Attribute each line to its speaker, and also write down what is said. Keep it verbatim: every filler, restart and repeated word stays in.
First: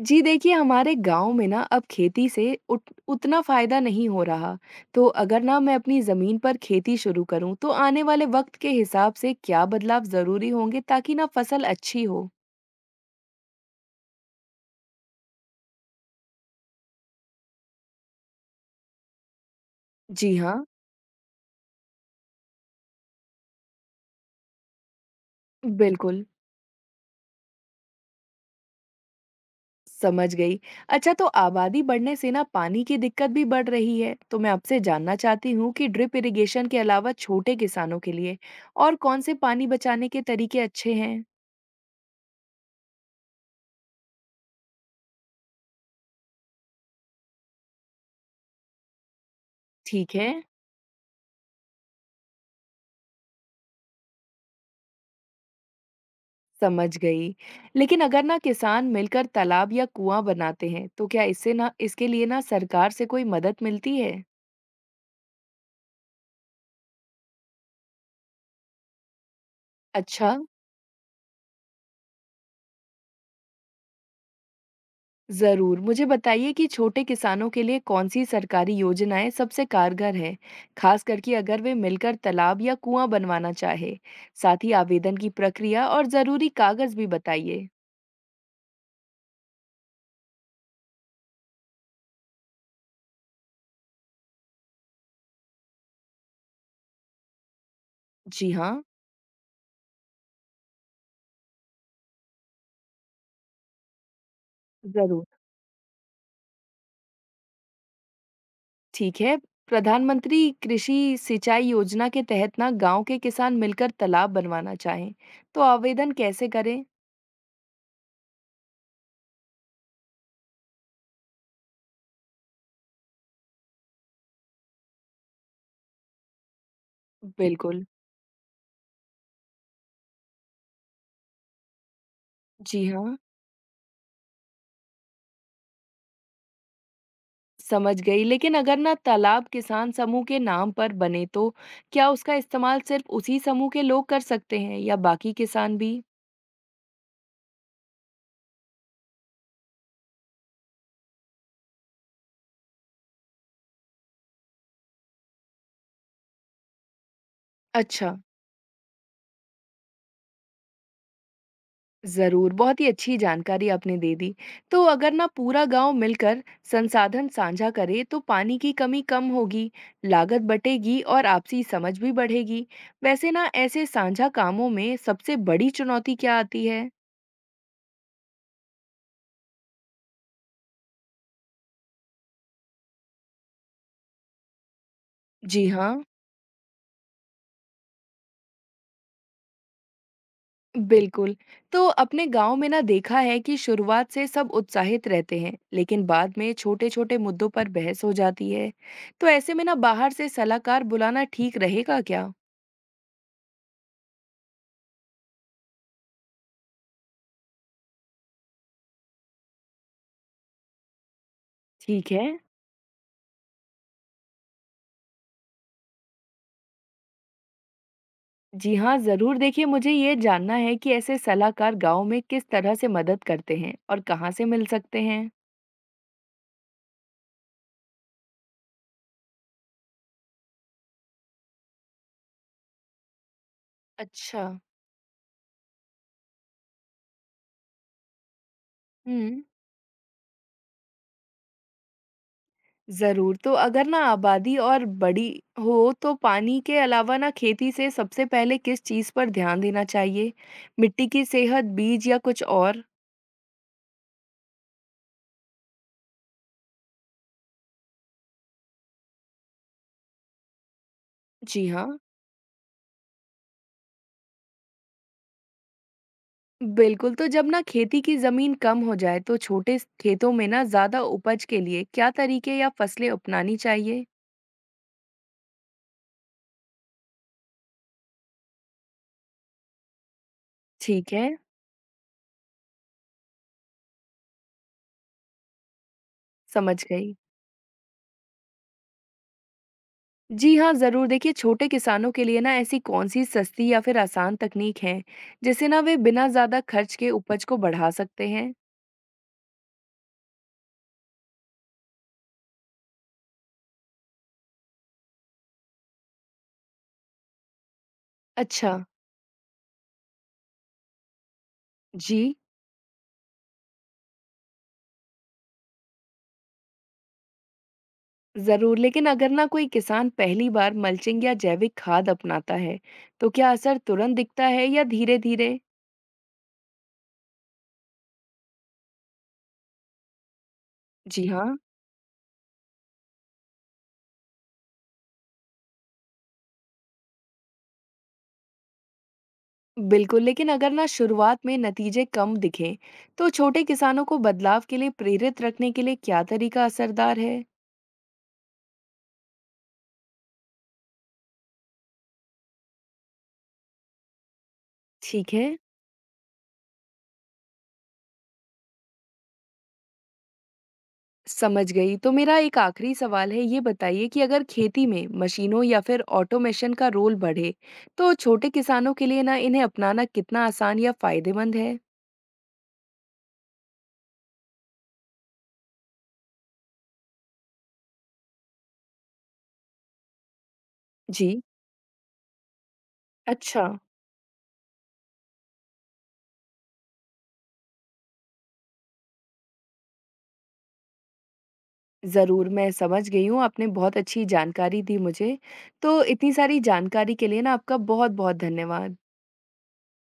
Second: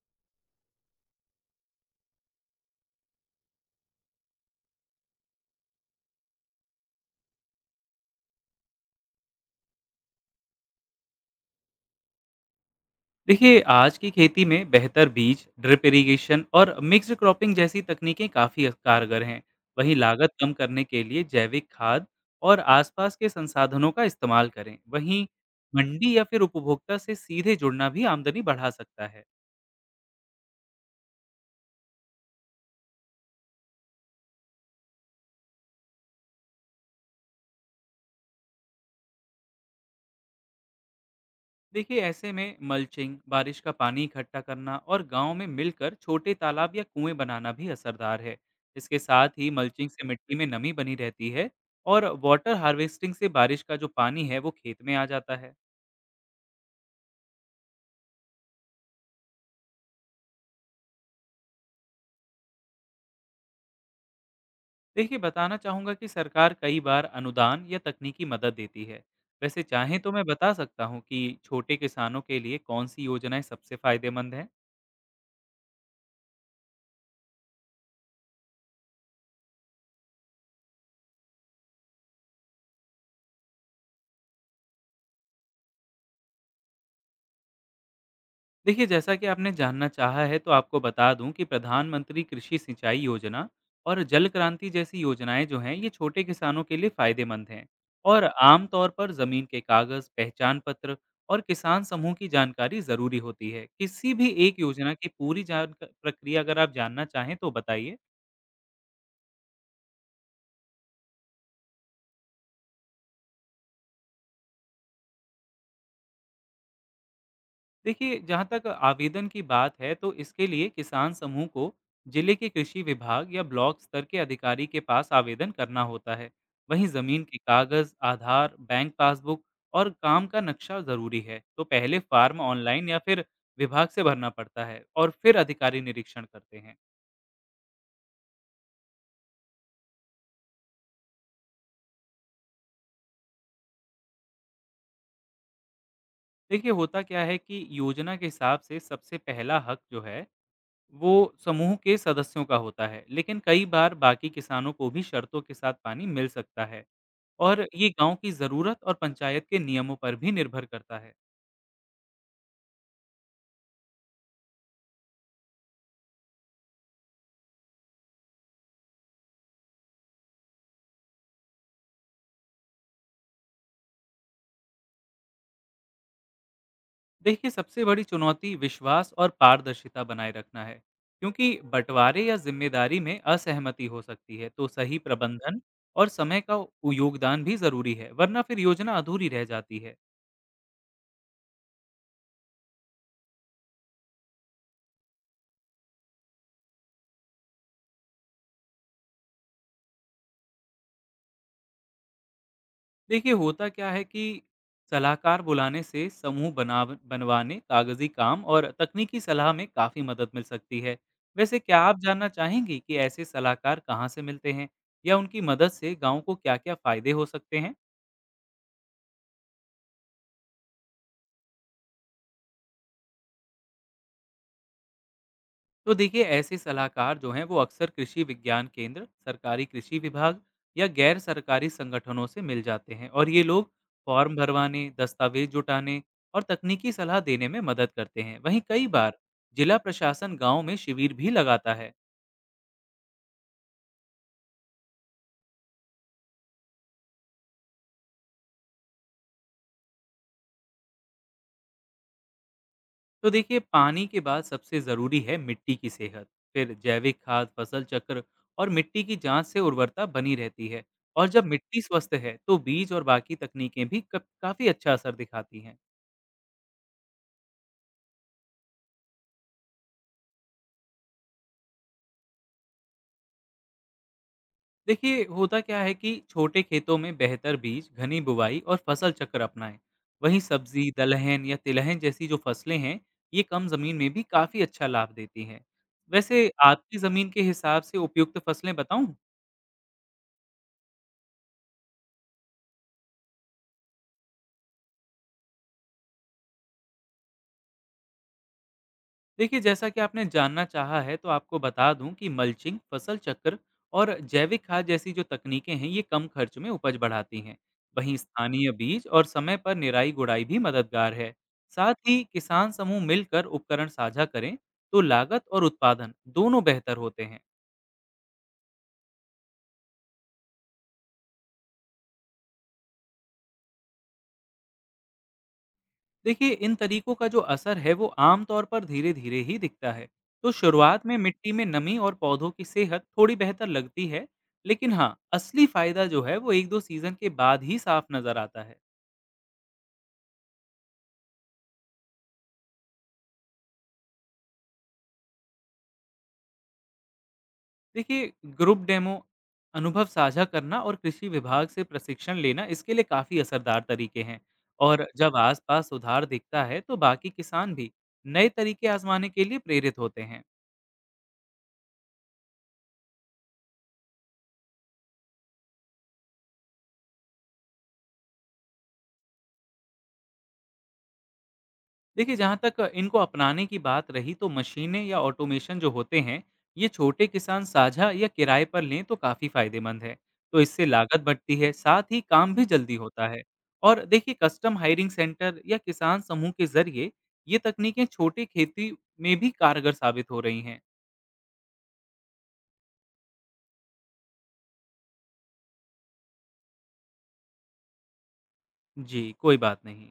Speaker 1: जी देखिए, हमारे गाँव में ना अब खेती से उत उतना फ़ायदा नहीं हो रहा। तो अगर ना मैं अपनी ज़मीन पर खेती शुरू करूँ, तो आने वाले वक़्त के हिसाब से क्या बदलाव ज़रूरी होंगे ताकि ना फ़सल अच्छी हो?
Speaker 2: देखिए आज की खेती में बेहतर बीज, ड्रिप इरिगेशन और मिक्स्ड क्रॉपिंग जैसी तकनीकें काफ़ी कारगर हैं। वहीं लागत
Speaker 1: जी
Speaker 2: कम
Speaker 1: हाँ,
Speaker 2: करने के लिए जैविक खाद और आसपास के संसाधनों का इस्तेमाल करें। वहीं मंडी या
Speaker 1: बिल्कुल,
Speaker 2: फिर उपभोक्ता से सीधे जुड़ना भी आमदनी बढ़ा सकता है।
Speaker 1: समझ गई। अच्छा, तो आबादी बढ़ने से ना पानी की दिक्कत भी बढ़ रही है। तो मैं आपसे जानना चाहती हूँ कि ड्रिप इरिगेशन के अलावा छोटे किसानों के लिए और कौन से पानी बचाने के तरीके अच्छे हैं?
Speaker 2: देखिए, ऐसे में मल्चिंग, बारिश का पानी इकट्ठा करना और गांव में मिलकर छोटे तालाब या कुएं बनाना भी असरदार है। इसके साथ ही मल्चिंग से
Speaker 1: ठीक है।
Speaker 2: मिट्टी में नमी बनी रहती है और वाटर हार्वेस्टिंग से बारिश का जो पानी है वो खेत में आ जाता है।
Speaker 1: समझ गई। लेकिन अगर ना किसान मिलकर तालाब या कुआं बनाते हैं, तो क्या इससे ना इसके लिए ना सरकार से कोई मदद मिलती है?
Speaker 2: देखिए, बताना चाहूँगा कि सरकार कई बार अनुदान या तकनीकी मदद देती है। वैसे चाहें तो मैं
Speaker 1: अच्छा।
Speaker 2: बता सकता हूँ कि छोटे किसानों के लिए कौन सी योजनाएं सबसे फायदेमंद हैं।
Speaker 1: ज़रूर। मुझे बताइए कि छोटे किसानों के लिए कौन सी सरकारी योजनाएं सबसे कारगर है, खास करके अगर वे मिलकर तालाब या कुआं बनवाना चाहे। साथ ही आवेदन की प्रक्रिया और ज़रूरी कागज़ भी बताइए।
Speaker 2: देखिए, जैसा कि आपने जानना चाहा है तो आपको बता दूं कि प्रधानमंत्री कृषि सिंचाई योजना और जल क्रांति जैसी योजनाएं जो हैं ये छोटे किसानों के लिए फायदेमंद हैं। और
Speaker 1: जी हाँ,
Speaker 2: आमतौर पर जमीन के कागज, पहचान पत्र और किसान समूह की जानकारी जरूरी होती है। किसी भी एक योजना की
Speaker 1: ज़रूर।
Speaker 2: पूरी जान प्रक्रिया अगर आप जानना चाहें तो बताइए।
Speaker 1: ठीक है। प्रधानमंत्री कृषि सिंचाई योजना के तहत ना गांव के किसान मिलकर तालाब बनवाना चाहें तो आवेदन कैसे करें।
Speaker 2: देखिए, जहाँ तक आवेदन की बात है, तो इसके लिए किसान समूह को जिले के कृषि विभाग या ब्लॉक स्तर के अधिकारी के पास आवेदन करना होता है। वहीं ज़मीन के
Speaker 1: बिल्कुल।
Speaker 2: कागज़, आधार, बैंक पासबुक और काम का नक्शा ज़रूरी है। तो पहले फॉर्म
Speaker 1: जी
Speaker 2: ऑनलाइन या
Speaker 1: हाँ।
Speaker 2: फिर विभाग से भरना पड़ता है और फिर अधिकारी निरीक्षण करते हैं।
Speaker 1: समझ गई, लेकिन अगर ना तालाब किसान समूह के नाम पर बने तो क्या उसका इस्तेमाल सिर्फ उसी समूह के लोग कर सकते हैं या बाकी किसान भी?
Speaker 2: देखिए, होता क्या है कि योजना के हिसाब से सबसे पहला हक जो है, वो समूह के सदस्यों का होता है, लेकिन कई बार बाकी किसानों को भी शर्तों के साथ पानी मिल सकता है। और ये
Speaker 1: अच्छा।
Speaker 2: गाँव की ज़रूरत और पंचायत के नियमों पर भी निर्भर करता है।
Speaker 1: ज़रूर, बहुत ही अच्छी जानकारी आपने दे दी। तो अगर ना पूरा गाँव मिलकर संसाधन साझा करे, तो पानी की कमी कम होगी, लागत बटेगी और आपसी समझ भी बढ़ेगी। वैसे ना ऐसे साझा कामों में सबसे बड़ी चुनौती क्या आती है?
Speaker 2: देखिए, सबसे बड़ी चुनौती विश्वास और पारदर्शिता बनाए रखना है, क्योंकि बँटवारे या ज़िम्मेदारी में असहमति हो सकती है, तो सही प्रबंधन
Speaker 1: जी हाँ,
Speaker 2: और समय का उ योगदान भी ज़रूरी है, वरना फिर योजना अधूरी रह जाती है।
Speaker 1: बिल्कुल। तो अपने गांव में ना देखा है कि शुरुआत से सब उत्साहित रहते हैं, लेकिन बाद में छोटे-छोटे मुद्दों पर बहस हो जाती है। तो ऐसे में ना बाहर से सलाहकार बुलाना ठीक रहेगा क्या?
Speaker 2: देखिए, होता क्या है कि सलाहकार बुलाने से समूह बना बनवाने, कागजी काम और तकनीकी सलाह में काफी मदद मिल सकती है। वैसे क्या आप
Speaker 1: ठीक है।
Speaker 2: जानना चाहेंगी कि ऐसे सलाहकार कहाँ से मिलते हैं या उनकी मदद से गांव को क्या-क्या फायदे हो सकते हैं?
Speaker 1: जी हाँ, ज़रूर। देखिए, मुझे ये जानना है कि ऐसे सलाहकार गाँव में किस तरह से मदद करते हैं और कहाँ से मिल सकते हैं?
Speaker 2: तो देखिए, ऐसे सलाहकार जो हैं वो अक्सर कृषि विज्ञान केंद्र, सरकारी कृषि विभाग या गैर सरकारी संगठनों से मिल जाते हैं। और ये लोग फॉर्म
Speaker 1: अच्छा।
Speaker 2: भरवाने, दस्तावेज जुटाने और तकनीकी सलाह देने में मदद करते हैं। वहीं कई बार
Speaker 1: हम्म।
Speaker 2: जिला प्रशासन गांव में शिविर भी लगाता है।
Speaker 1: ज़रूर, तो अगर ना आबादी और बड़ी हो तो पानी के अलावा ना खेती से सबसे पहले किस चीज़ पर ध्यान देना चाहिए? मिट्टी की सेहत, बीज या कुछ और?
Speaker 2: तो देखिए, पानी के बाद सबसे ज़रूरी है मिट्टी की सेहत। फिर जैविक खाद, फसल चक्र और मिट्टी की जांच से उर्वरता बनी रहती है। और जब
Speaker 1: जी
Speaker 2: मिट्टी
Speaker 1: हाँ।
Speaker 2: स्वस्थ है तो बीज और बाकी तकनीकें भी काफ़ी अच्छा असर दिखाती हैं।
Speaker 1: बिल्कुल, तो जब ना खेती की ज़मीन कम हो जाए तो छोटे स- खेतों में ना ज़्यादा उपज के लिए क्या तरीके या फसलें अपनानी चाहिए?
Speaker 2: देखिए, होता क्या है कि छोटे खेतों में बेहतर बीज, घनी बुवाई और फसल चक्र अपनाएं। वहीं सब्जी,
Speaker 1: ठीक है,
Speaker 2: दलहन या तिलहन जैसी जो फसलें हैं ये कम जमीन में भी काफी अच्छा लाभ देती हैं। वैसे
Speaker 1: समझ
Speaker 2: आपकी
Speaker 1: गई।
Speaker 2: जमीन के हिसाब से उपयुक्त फसलें बताऊं?
Speaker 1: जी हाँ, ज़रूर। देखिए, छोटे किसानों के लिए ना ऐसी कौन-सी सस्ती या फिर आसान तकनीक है, जिससे ना वे बिना ज़्यादा खर्च के उपज को बढ़ा सकते हैं?
Speaker 2: देखिए, जैसा कि आपने जानना चाहा है तो आपको बता दूं कि मल्चिंग, फसल चक्र और जैविक खाद जैसी जो तकनीकें हैं ये कम खर्च में उपज बढ़ाती हैं। वहीं स्थानीय
Speaker 1: अच्छा।
Speaker 2: बीज और समय पर निराई गुड़ाई भी मददगार है। साथ ही
Speaker 1: जी।
Speaker 2: किसान समूह मिलकर उपकरण साझा करें तो लागत और उत्पादन दोनों बेहतर होते हैं।
Speaker 1: ज़रूर, लेकिन अगर ना कोई किसान पहली बार मल्चिंग या जैविक खाद अपनाता है, तो क्या असर तुरंत दिखता है या धीरे-धीरे?
Speaker 2: देखिए, इन तरीकों का जो असर है वो आमतौर पर धीरे धीरे ही दिखता है। तो शुरुआत में
Speaker 1: जी
Speaker 2: मिट्टी
Speaker 1: हाँ।
Speaker 2: में नमी और पौधों की सेहत थोड़ी बेहतर लगती है, लेकिन हाँ, असली फायदा जो है वो एक दो सीजन के बाद ही साफ नजर आता है।
Speaker 1: बिल्कुल, लेकिन अगर ना शुरुआत में नतीजे कम दिखें, तो छोटे किसानों को बदलाव के लिए प्रेरित रखने के लिए क्या तरीका असरदार है?
Speaker 2: देखिए, ग्रुप डेमो, अनुभव साझा करना और कृषि विभाग से प्रशिक्षण लेना इसके लिए काफी असरदार तरीके हैं। और
Speaker 1: ठीक
Speaker 2: जब
Speaker 1: है।
Speaker 2: आसपास सुधार दिखता है तो बाकी किसान भी नए तरीके आजमाने के लिए प्रेरित होते हैं।
Speaker 1: समझ गई। तो मेरा एक आखिरी सवाल है, ये बताइए कि अगर खेती में मशीनों या फिर ऑटोमेशन का रोल बढ़े, तो छोटे किसानों के लिए ना इन्हें अपनाना कितना आसान या फायदेमंद है?
Speaker 2: देखिए, जहाँ तक इनको अपनाने की बात रही तो मशीनें या ऑटोमेशन जो होते हैं ये छोटे किसान साझा या किराए पर लें तो काफ़ी फायदेमंद है। तो इससे लागत
Speaker 1: जी।
Speaker 2: बढ़ती है, साथ ही काम भी जल्दी होता है।
Speaker 1: अच्छा।
Speaker 2: और देखिए, कस्टम हायरिंग सेंटर या किसान समूह के जरिए ये तकनीकें छोटे खेती में भी कारगर साबित हो रही हैं।
Speaker 1: ज़रूर, मैं समझ गई हूँ। आपने बहुत अच्छी जानकारी दी मुझे। तो इतनी सारी जानकारी के लिए ना आपका बहुत-बहुत धन्यवाद।
Speaker 2: जी, कोई बात नहीं।